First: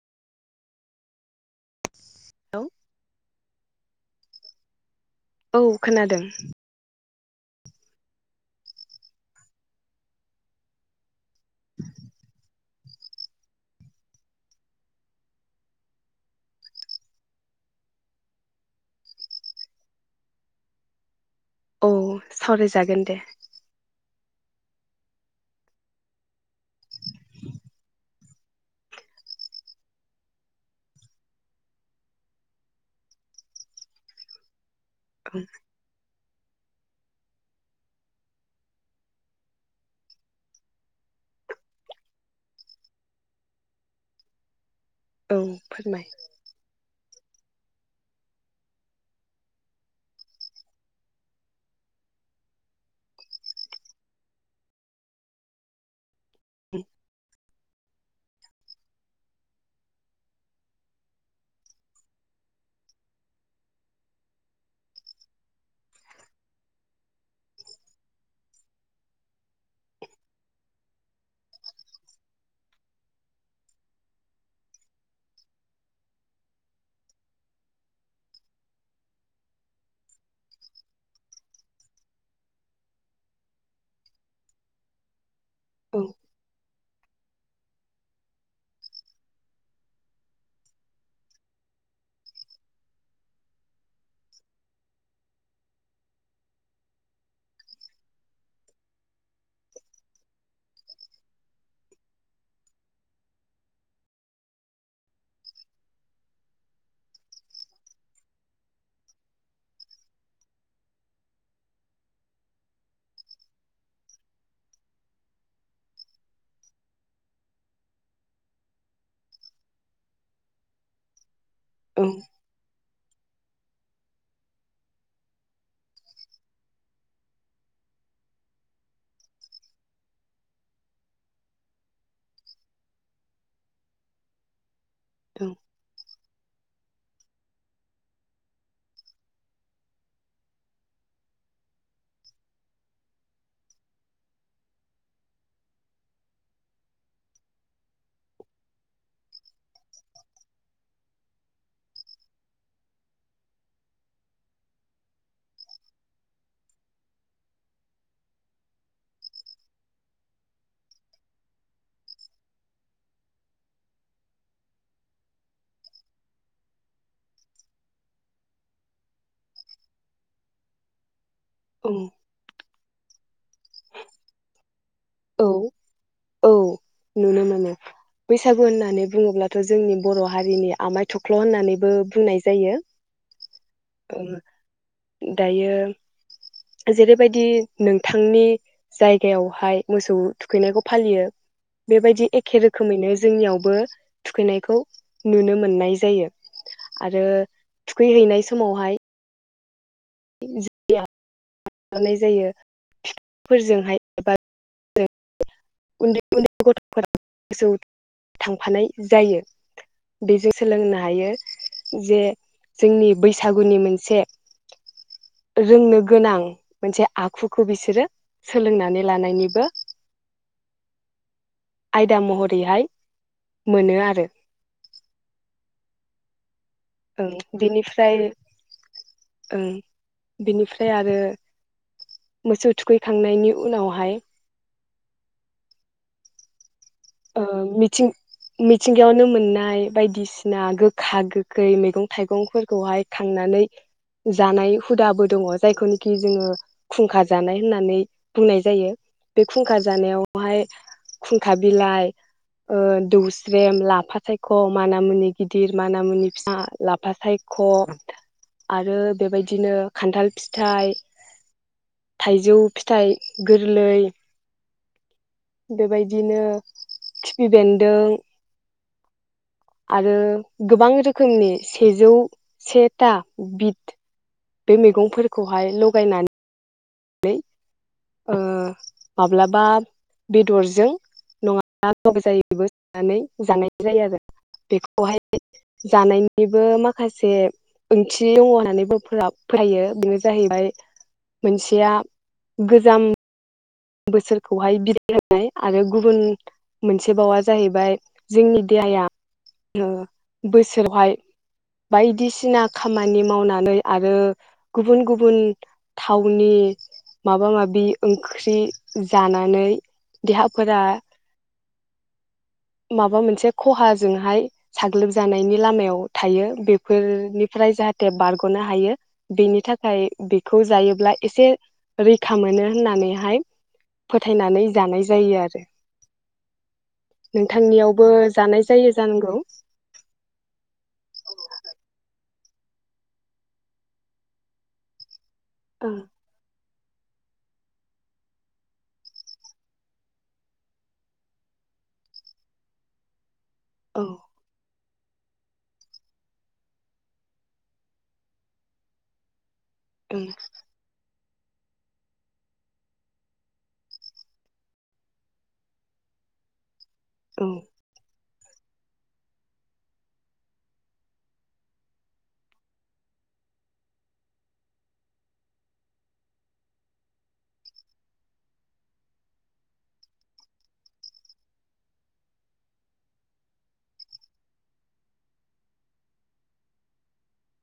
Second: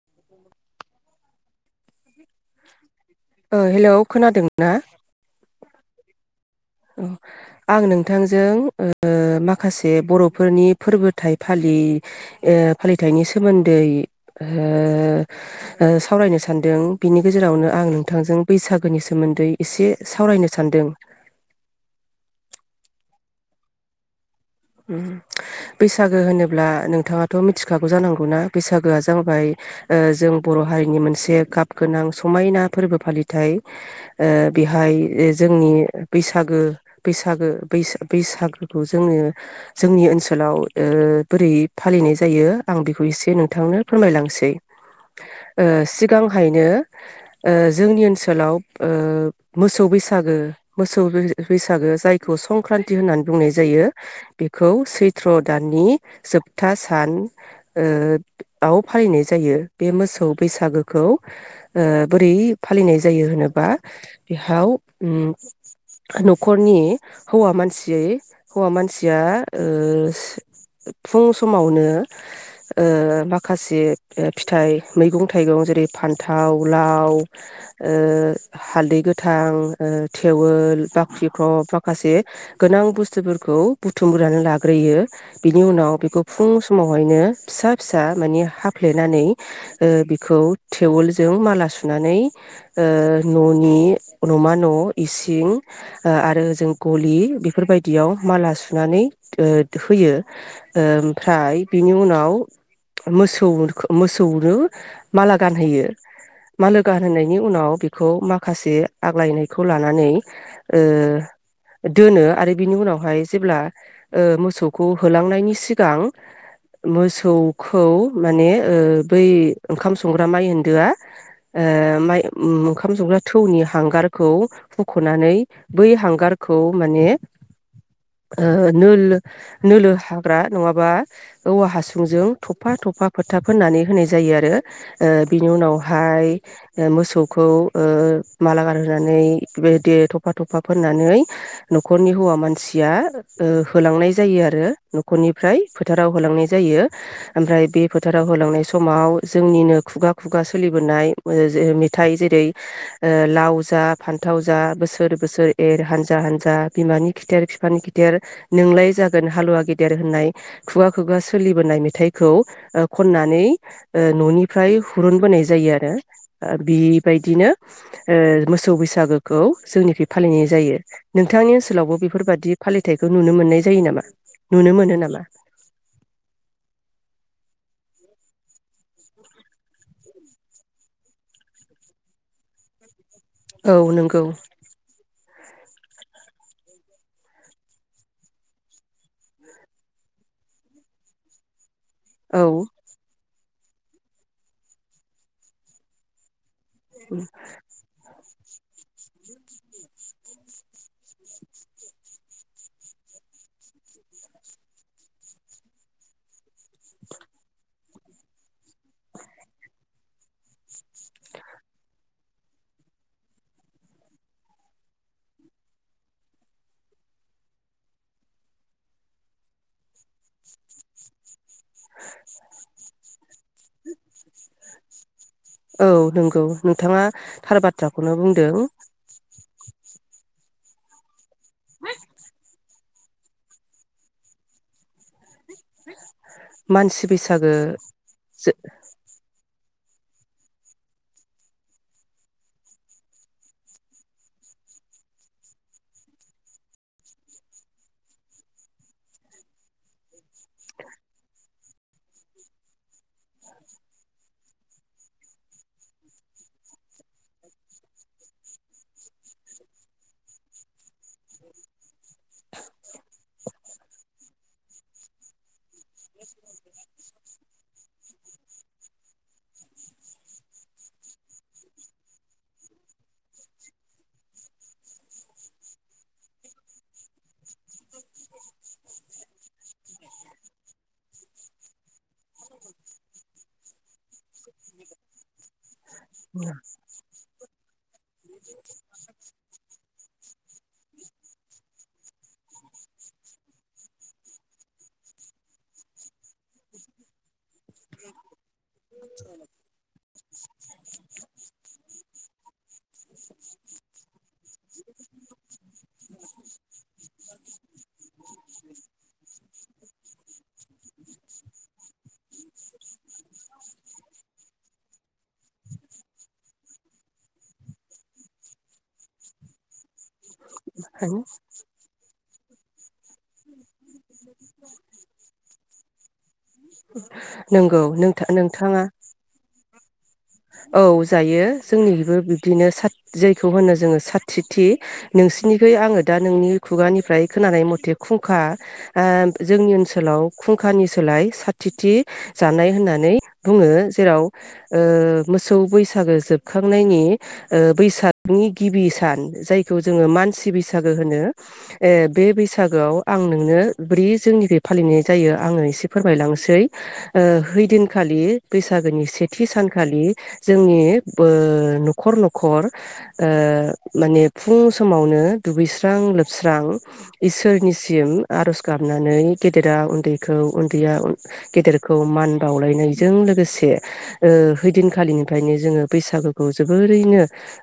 उ [unintelligible] hello ओ hello खोनादों ना? औ खोनादों । अ नोंथांजों ओ माखासे बर'फोरनि फोरबोथाय फालि ओ फालिथायाइनि सोमोन्दै ओ सावरायनो सानदों बिनि गेजेरावनो आं नोंथांजों बैसागोनि सोमोन्दै एसे सावरायनो सान्दों । औ सावरायजागोन दे । ओम बैसागो होनोब्ला नोंथाङाथ' मिथिखागौ जानांगौना बैसागोआ जाबाय ओ जों बर' हारिनि मोनसे गाब गोनां समायना फोरबो फालिनाय ओ बे हाय ओ ओं जोंनि बैसागो बैसागो बैसा बैसा बैसागोखौ जोङो जोंनि ओनसोलाव ओ बोरै फालिनाय जायो आं बेखौ एसे नोंथांनो फोरमायलांसै ।। औ ओ फोरमाय सिगांहायनो ओ जोंनि ओनसोलाव ओ मोसौ बैसागो मोसौ बैसागो जायखौ संक्रान्ति होननानै बुंनाय जायो । बेखौ सैथ्र' दाननि जोबथा औ सान ओ आव फालिनाय जायो बे मोसौ बैसागोखौ ओ बोरै फालिनाय जायो होनोबा बेहाव ओम न'खरनि हौवा मानसियै हौवा मानसिया ओ फुं समावनो ओ माखासे ओ फिथाइ मैगं थाइगं जेरै फान्थाव लाव ओ हालदै गोथां ओ थेवोल बाख्रिख्रप माखासे गोनां बुस्थुफोरखौ खौ बुथुमग्रोनै लाग्रोयो । बिनि उनाव औ बेखौ फुं सम समावहायनो फिसा फिसा माने हाफ्लेनानै ओ बिखौ थेवलजों माला सुनानै ओ न'नि न'मा न' इसिं आरोओजों गलि बेफोरबायदियाव माला सुनानै ओ होयो ओमफ्राय बिनि उनाव मोसौ मोसौनो माला गानहोयो मालो गानहोनायनि उनाव बेखौ माखासे आग्लायनायखौ लानानै ओ दोनो आरो बिनि उनाव बेहाय जेब्ला ओ मोसौखौ होलांनायनि सिगां मोसौखौ माने ओ बै ओंखाम संग्रा माइ होनदोआ ओ औ माइ ओंखाम जंग्रा थौनि हांगारखौ हुख'नानै बै हांगारखौ माने ओ नो नोल हाग्रा नङाबा औवा हासुंजों थफा थफा फोथा फोननानै होनाय जायो आरो ओ बिनि उनावहाय ओ मोसौखौ ओ माला गारहोनानै बेदि थफा थफा फोननानै न'खरनि हौवा मान मानसिया ओ होलांनाय जायो आरो न'खरनिफ्राय फोथाराव होलांनाय जायो ओमफ्राय बे फोथाराव होलांनाय समाव जोंनिनो खुगा खुगा सोलिबोनाय मेथाइ जेरै लाव जा फान्थाव जा बोसोर बोसोर एर हानजा हानजा बिमानि खिथेर बिफानि खिथेर नोंलाय जागोन हालुवा गेदेर होननाय खुगा खुगा सोलिबोनाय मेथाइखौ खननानै न'निफ्राय हुरुनबोनाय जायो आरो बिबायदिनो मोसौ बैसागोखौ जोंनिफ्राय फालिनाय जायो । नोंथांनि ओनसाव औ बेफोर बिदि फालिथायाइखौ नुनो मोननाय जायो नामा नुनो मोनो नामा? औ औ। नुनो मोनो बैसागु होननानै बुङोब्लाथ' जोंनि बर' हारिनि आमाय थख्ल' होननानैबो बुंनाय जायो। औ नंगौ। दायो जेरैबायदि नोंथांनि जायगायावहाय मोसौ थुखैनायखौ फालियो। बेबायदि औ एखे रोखोमैनो। जोंनियावबो थुखैनायखौ नुनो मोननाय जायो। आरो थुखैहैनाय सम समावहाय। नाय जायो बिफांफोरजोंहाय एबा उन्दै उन्दै गथ'फोरा गोसौ थांफानाय जायो बेजों सोलोंनो हायो जे जोंनि बैसागुनि मोनसे रोंनो गोनां मोनसे आखुखौ बिसोरो सोलोंनानै लानायनिबो आयदा महरैहाय मोनो आरो। औ नंगौ। नोंथाङा ओं थार बिनिफ्राय बाथ्राखौनो बुंदों। ओं बिनिफ्राय आरो गोसौ थुखैखांनायनि उनावहाय हो औ मिथिं मिथिंगायावनो मोन नाय बायदिसिना गोखा गोखै मैगं थाइगंफोरखौहाय खांनानै जानाय हुदाबो दङ जायखौनिखि जोङो खुंखा जानाय होननानै बुंनाय जायो बे खुंखा जानायावहाय खुंखा बिलाइ ओ दौस्रेम लाफा सायख' मानामुनि गिदिर मानामुनि फि लाफा सायख' आरो बेबायदिनो खान्थाल फिथाइ थाइजौ फिथाइ गोरलै। बेबायदिनो खिफि बेन्दों। आरो गोबां रोखोमनि सेजौ सेथा बिद। बे मैगंफोरखौहाय लगायनानै ओ माब्लाबा बेदरजों नङाब्ला लजायबो सनानै जानाय जायो आरो बेखौहाय जानायनिबो माखासे ओंथि दङ होननानैबो फरायो बेनो जाहैबाय मोनसे। खया गोजाम बोसोरखौहाय बिदाय होनाय आरो गुबुन मोनसे बावा जाहैबाय जोंनि देहाया बोसोरावहाय बायदिसिना खामानि मावनानै आरो गुबुन गुबुन थावनि माबा माबि ओंख्रि जानानै देहाफोरा माबा मोनसे खहा खौ जायोब्ला एसे रैखा मोनो होननानैहाय फोथायनानै जानाय जायो आरो। नंगौ नोंथांनियावबो नोंथा जानाय नोंथाङा जायो जानांगौ। औ जायो जोंनिबो बिब्दिनो साथ जायखौ होनो जोङो साथिथि। नोंसिनिखै‌ ओं आङो दा नोंनि खुगानिफ्राय खोनानाय मथे खुंखा जोंनि ओनसोलाव खुंखानि सोलाय साथिथि जानाय होननानै। बुङो औ जेराव ओ मोसौ बैसागो जोबखांनायनि बैसागनि गिबि सान जाय खौ जोङो ओं मानसि बैसागो होनो। ए बे बैसागोआव आं नोंनो ब्रै जोंनिफ्राय फालिनाय जायो आङो एसे फोरमायलांसै ओ औ हैदिनखालि बैसागोनि सेथि सानखालि जोंनि बो- न'खर न'खर ओ माने फुं समावनो दुगैस्रां लोबस्रां इसोरनिसिम आरज गाबनानै गेदेरा उन्दैखौ उन्दैया गेदेरखौ मान बावलायनायजों लोगोसे ओ हैदिन आखालिनिफ्रायनो जोङो बैसागोखौ जोबोरैनो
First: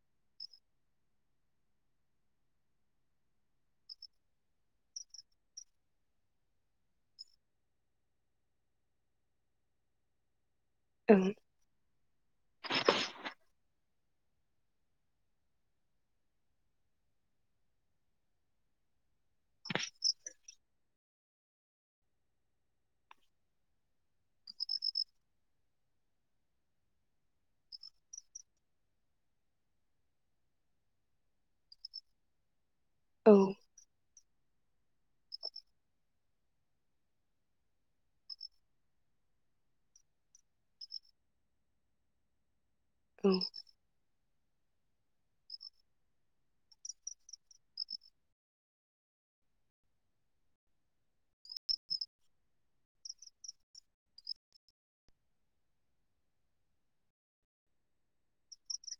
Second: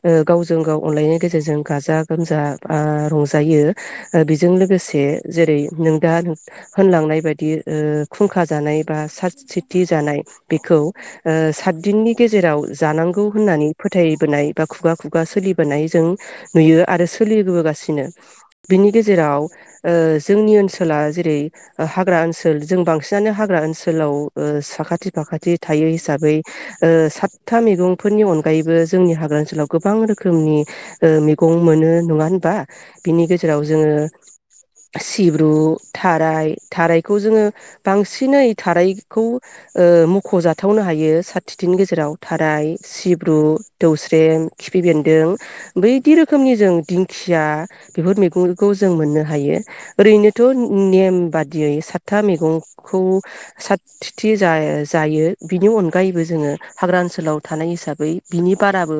ओ गावजों गाव अनलायनायनि गेजेरजों गाजा गोमजा आ रंजायो ओ बेजों लोगोसे जेरै नों दा होनलांनाय बायदि ओ खुंखा जानाय बा सात तिथि जानाय। बेखौ ओ ओं सातदिननि गेजेराव जानांगौ होन्नानै फोथायबोनाय बा खुगा खुगा सोलिबोनाय जों नुयो आरो सोलिबोबोगासिनो बिनि गेजेराव ओ जोंनि ओनसोला जेरै हाग्रा ओनसोल जों बांसिनानो हाग्रा ओनसोलाव ओ साखाथि फाखाथि थायो हिसाबै ओ सातथा मैगंफोरनि अनगायैबो जोंनि हाग्रा ओनसोलाव गोबां रोखोमनि ओ मैगं मोनो नङा होनबा? बिनि औ गेजेराव जोङो सिब्रु थाराय थारायखौ जोङो बांसिनै थारायखौ ओ मख'जाथावनो हायो खाथिनि गेजेराव थाराय सिब्रु, दौस्रम खिफि बेन्दों बैदि रोखोमनि जों दिंखिया बेफोर मैगंखौ जों मोननो हायो। ओरैनोथ' नेम बादियै सातथा मैगंखौ साथि जाय-जायो बिनि अनगायैबो जो ङो हाग्रा ओनसोलाव थानाय हिसाबै बिनि बाराबो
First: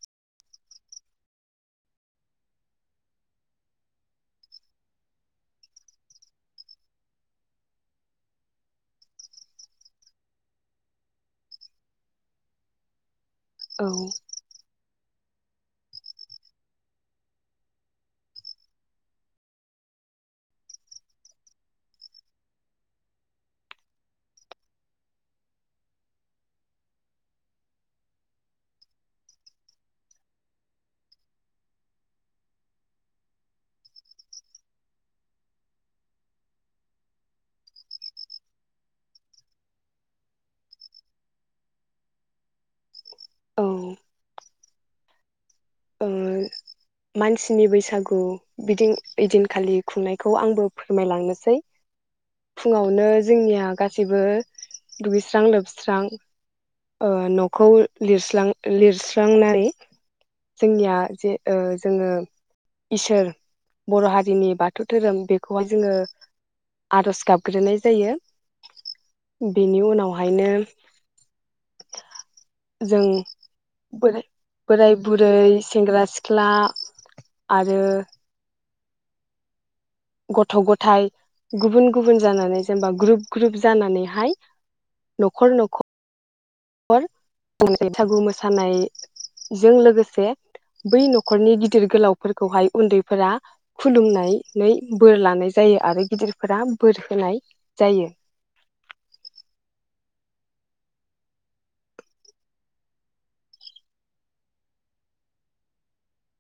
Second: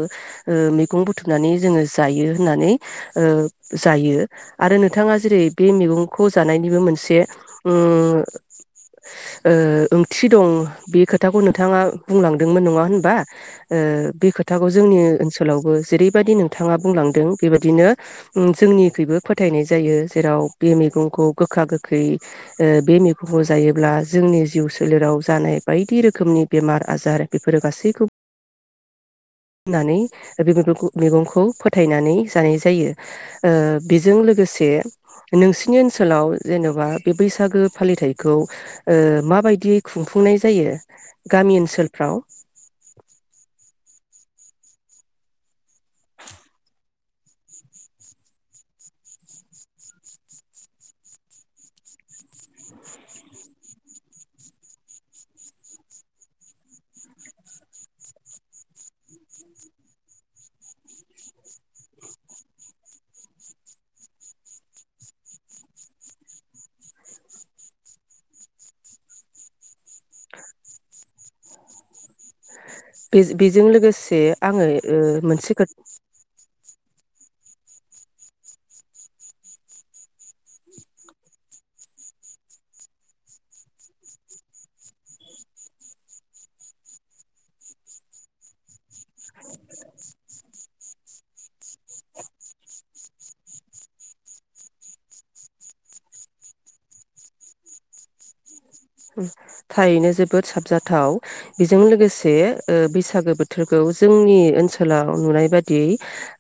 ओ मैगं बुथुमनानै जोङो जायो होननानै ओ जायो आरो नोंथाङा जेरै बे मैगंखौ जानायनिबो मोनसे ओ ओ ओंथि दं बे खोथाखौ नोंथाङा बुंलांदोंमोन नङा होनबा? ओ औ बे खोथाखौ जोंनि ओनसोलावबो जेरैबायाददि नोंथाङा बुंलांदों बेबायदिनो उम जोंनिखुबो फोथायनाय जायो जेराव बे मैगंखौ गोखा गोखै ओ बे मैगंखौ जायोब्ला जोंनि जिउ सोलेराव जानाय बायदि रोखोमनि बेमार बजार बेफोरो गासैखौबो फनानै बे मेगंखु- मेगंखौ फोथायनानै जानाय जायो। ओ बेजों लोगोसे नोंसिनि ओनसोलाव जेन'बा बे बैसागो फालिथायखौ ओ माबायदियै खुंफुंनाय जायो गामि ओनसोलफ्राव? औ ओ मानसिनि बैसागु बिदि ओइ दिनखालि खुंनायखौ आंबो फोरमायलांनोसै। फुङावनो जोंनिया गासैबो दुगैस्रां लोबस्रां ओ न'खौ लिलस्रां- लिरस्रांनानै जोंनिया जे ओ जोङो इसोर बर' हारिनि बाथौ धोरोम बेखौहाय जोङो आर'ज गाबग्रोनाय जायो। बेनि उनावहायनो [inaudible] बे बेजों लोगोसे आङो ओ दैै मोनसे खोथा सेंग्रा सिख्ला आ आरो गथ' गथाय गुबुन गुबुन जानानै जेनबा ग्रुप ग्रुप जानानैहाय न'खर न'ख र बैसागु मोसानाय जों लोगोसे बै नखरनि गिदिर गोलावफोरखौहाय उन्दैफोरा खुलुमनायनै बोर लानाय जायो आरो गिदिरफोरा बोर होनाय जायो। थारैनो जोबोद साबजाथाव बेजों लोगोसे ओ बैसागो बोथोरखौ जोंनि ओनसोलाव नुनाय बादियै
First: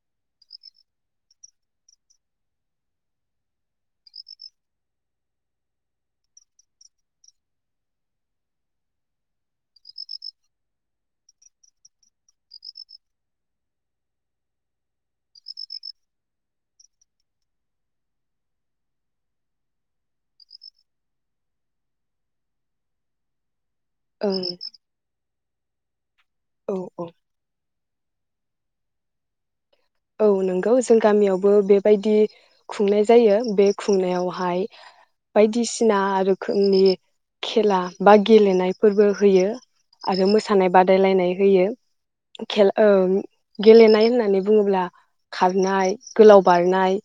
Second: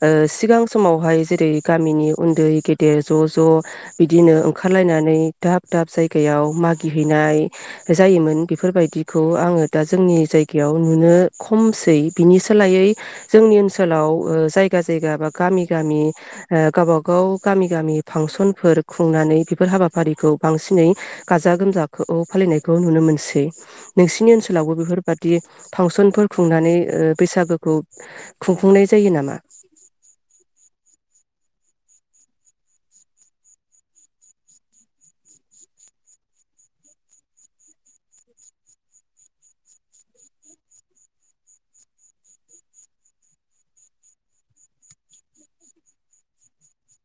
ओ सिगां समावहाय जेरै गामिनि उन्दै गेदेर ज' ज' बिदिनो ओंखारलायनानै दाब दाब जायगायाव मागिहैनाय जायोमोन बेफोरबायदिखौ आङो दा जोंनि जायगायाव नुनो खमसै बिनि सोलायै जोंनि ओनसोलाव ओ जायगा जायगा बा गामि गामि ओ गावबा गाव गामि गामि फांसनफोर खुंनानै बेफोर हाबाफारिखौ बांसिनै गाजा गोमजाखौ फालिनायखौ नुनो मोनसै। नोंसिनि ओं ओनसोलावबो बेफोरबादि फांसनफोर औ खुंनानै ओ औ बैसागोखौ खुंफुंनाय जायो नामा? औ नंगौ जों गामियावबो बेबायदि खुंनाय जायो बे खुंनायावहाय बायदिसिना रोखोमनि खेला बा गेलेनायफोरबो होयो आरो मोसानाय बादायलायनाय होयो खेल ओ गेलेनाय होननानै बुङोब्ला खारनाय गोलाव बारनाय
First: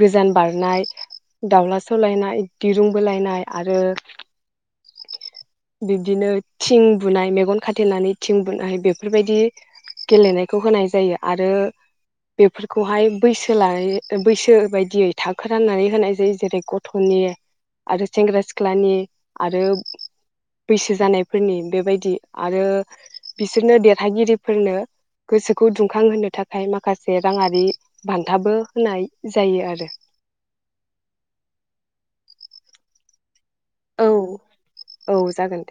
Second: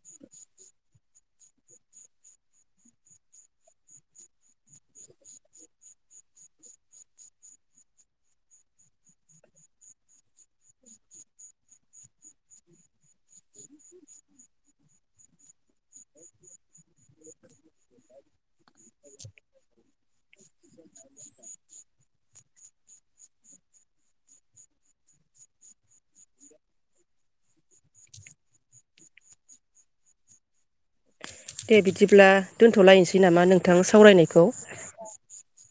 गोजान बारनाय दावला सौलायनाय दिरुं बोलायनाय आरो [inaudible] बिब्दिनो थिं बुनाय मेगन खाथेनानै थिं बुनाय बेफोरबायदि गेलेनायखौ होनाय जायो आरो बेफोरखौहाय बैसो लानाय बैसो बायदियै थाखो राननानै होनाय जायो जेरै गथ'नि आरो सेंग्रा सिख्लानि आरो, बैसो जानायफोरनि बेबायदि आरो बिसोरनो देरहागिरिफोरनो गोसोखौ दुंखांहोनो थाखाय माख खासे राङारि बान्थाबो होनाय जायो आरो। दे बिदिब्ला दोनथ'लायनोसै नामा नों थां औ सावरायनायखौ? औ जागोन दे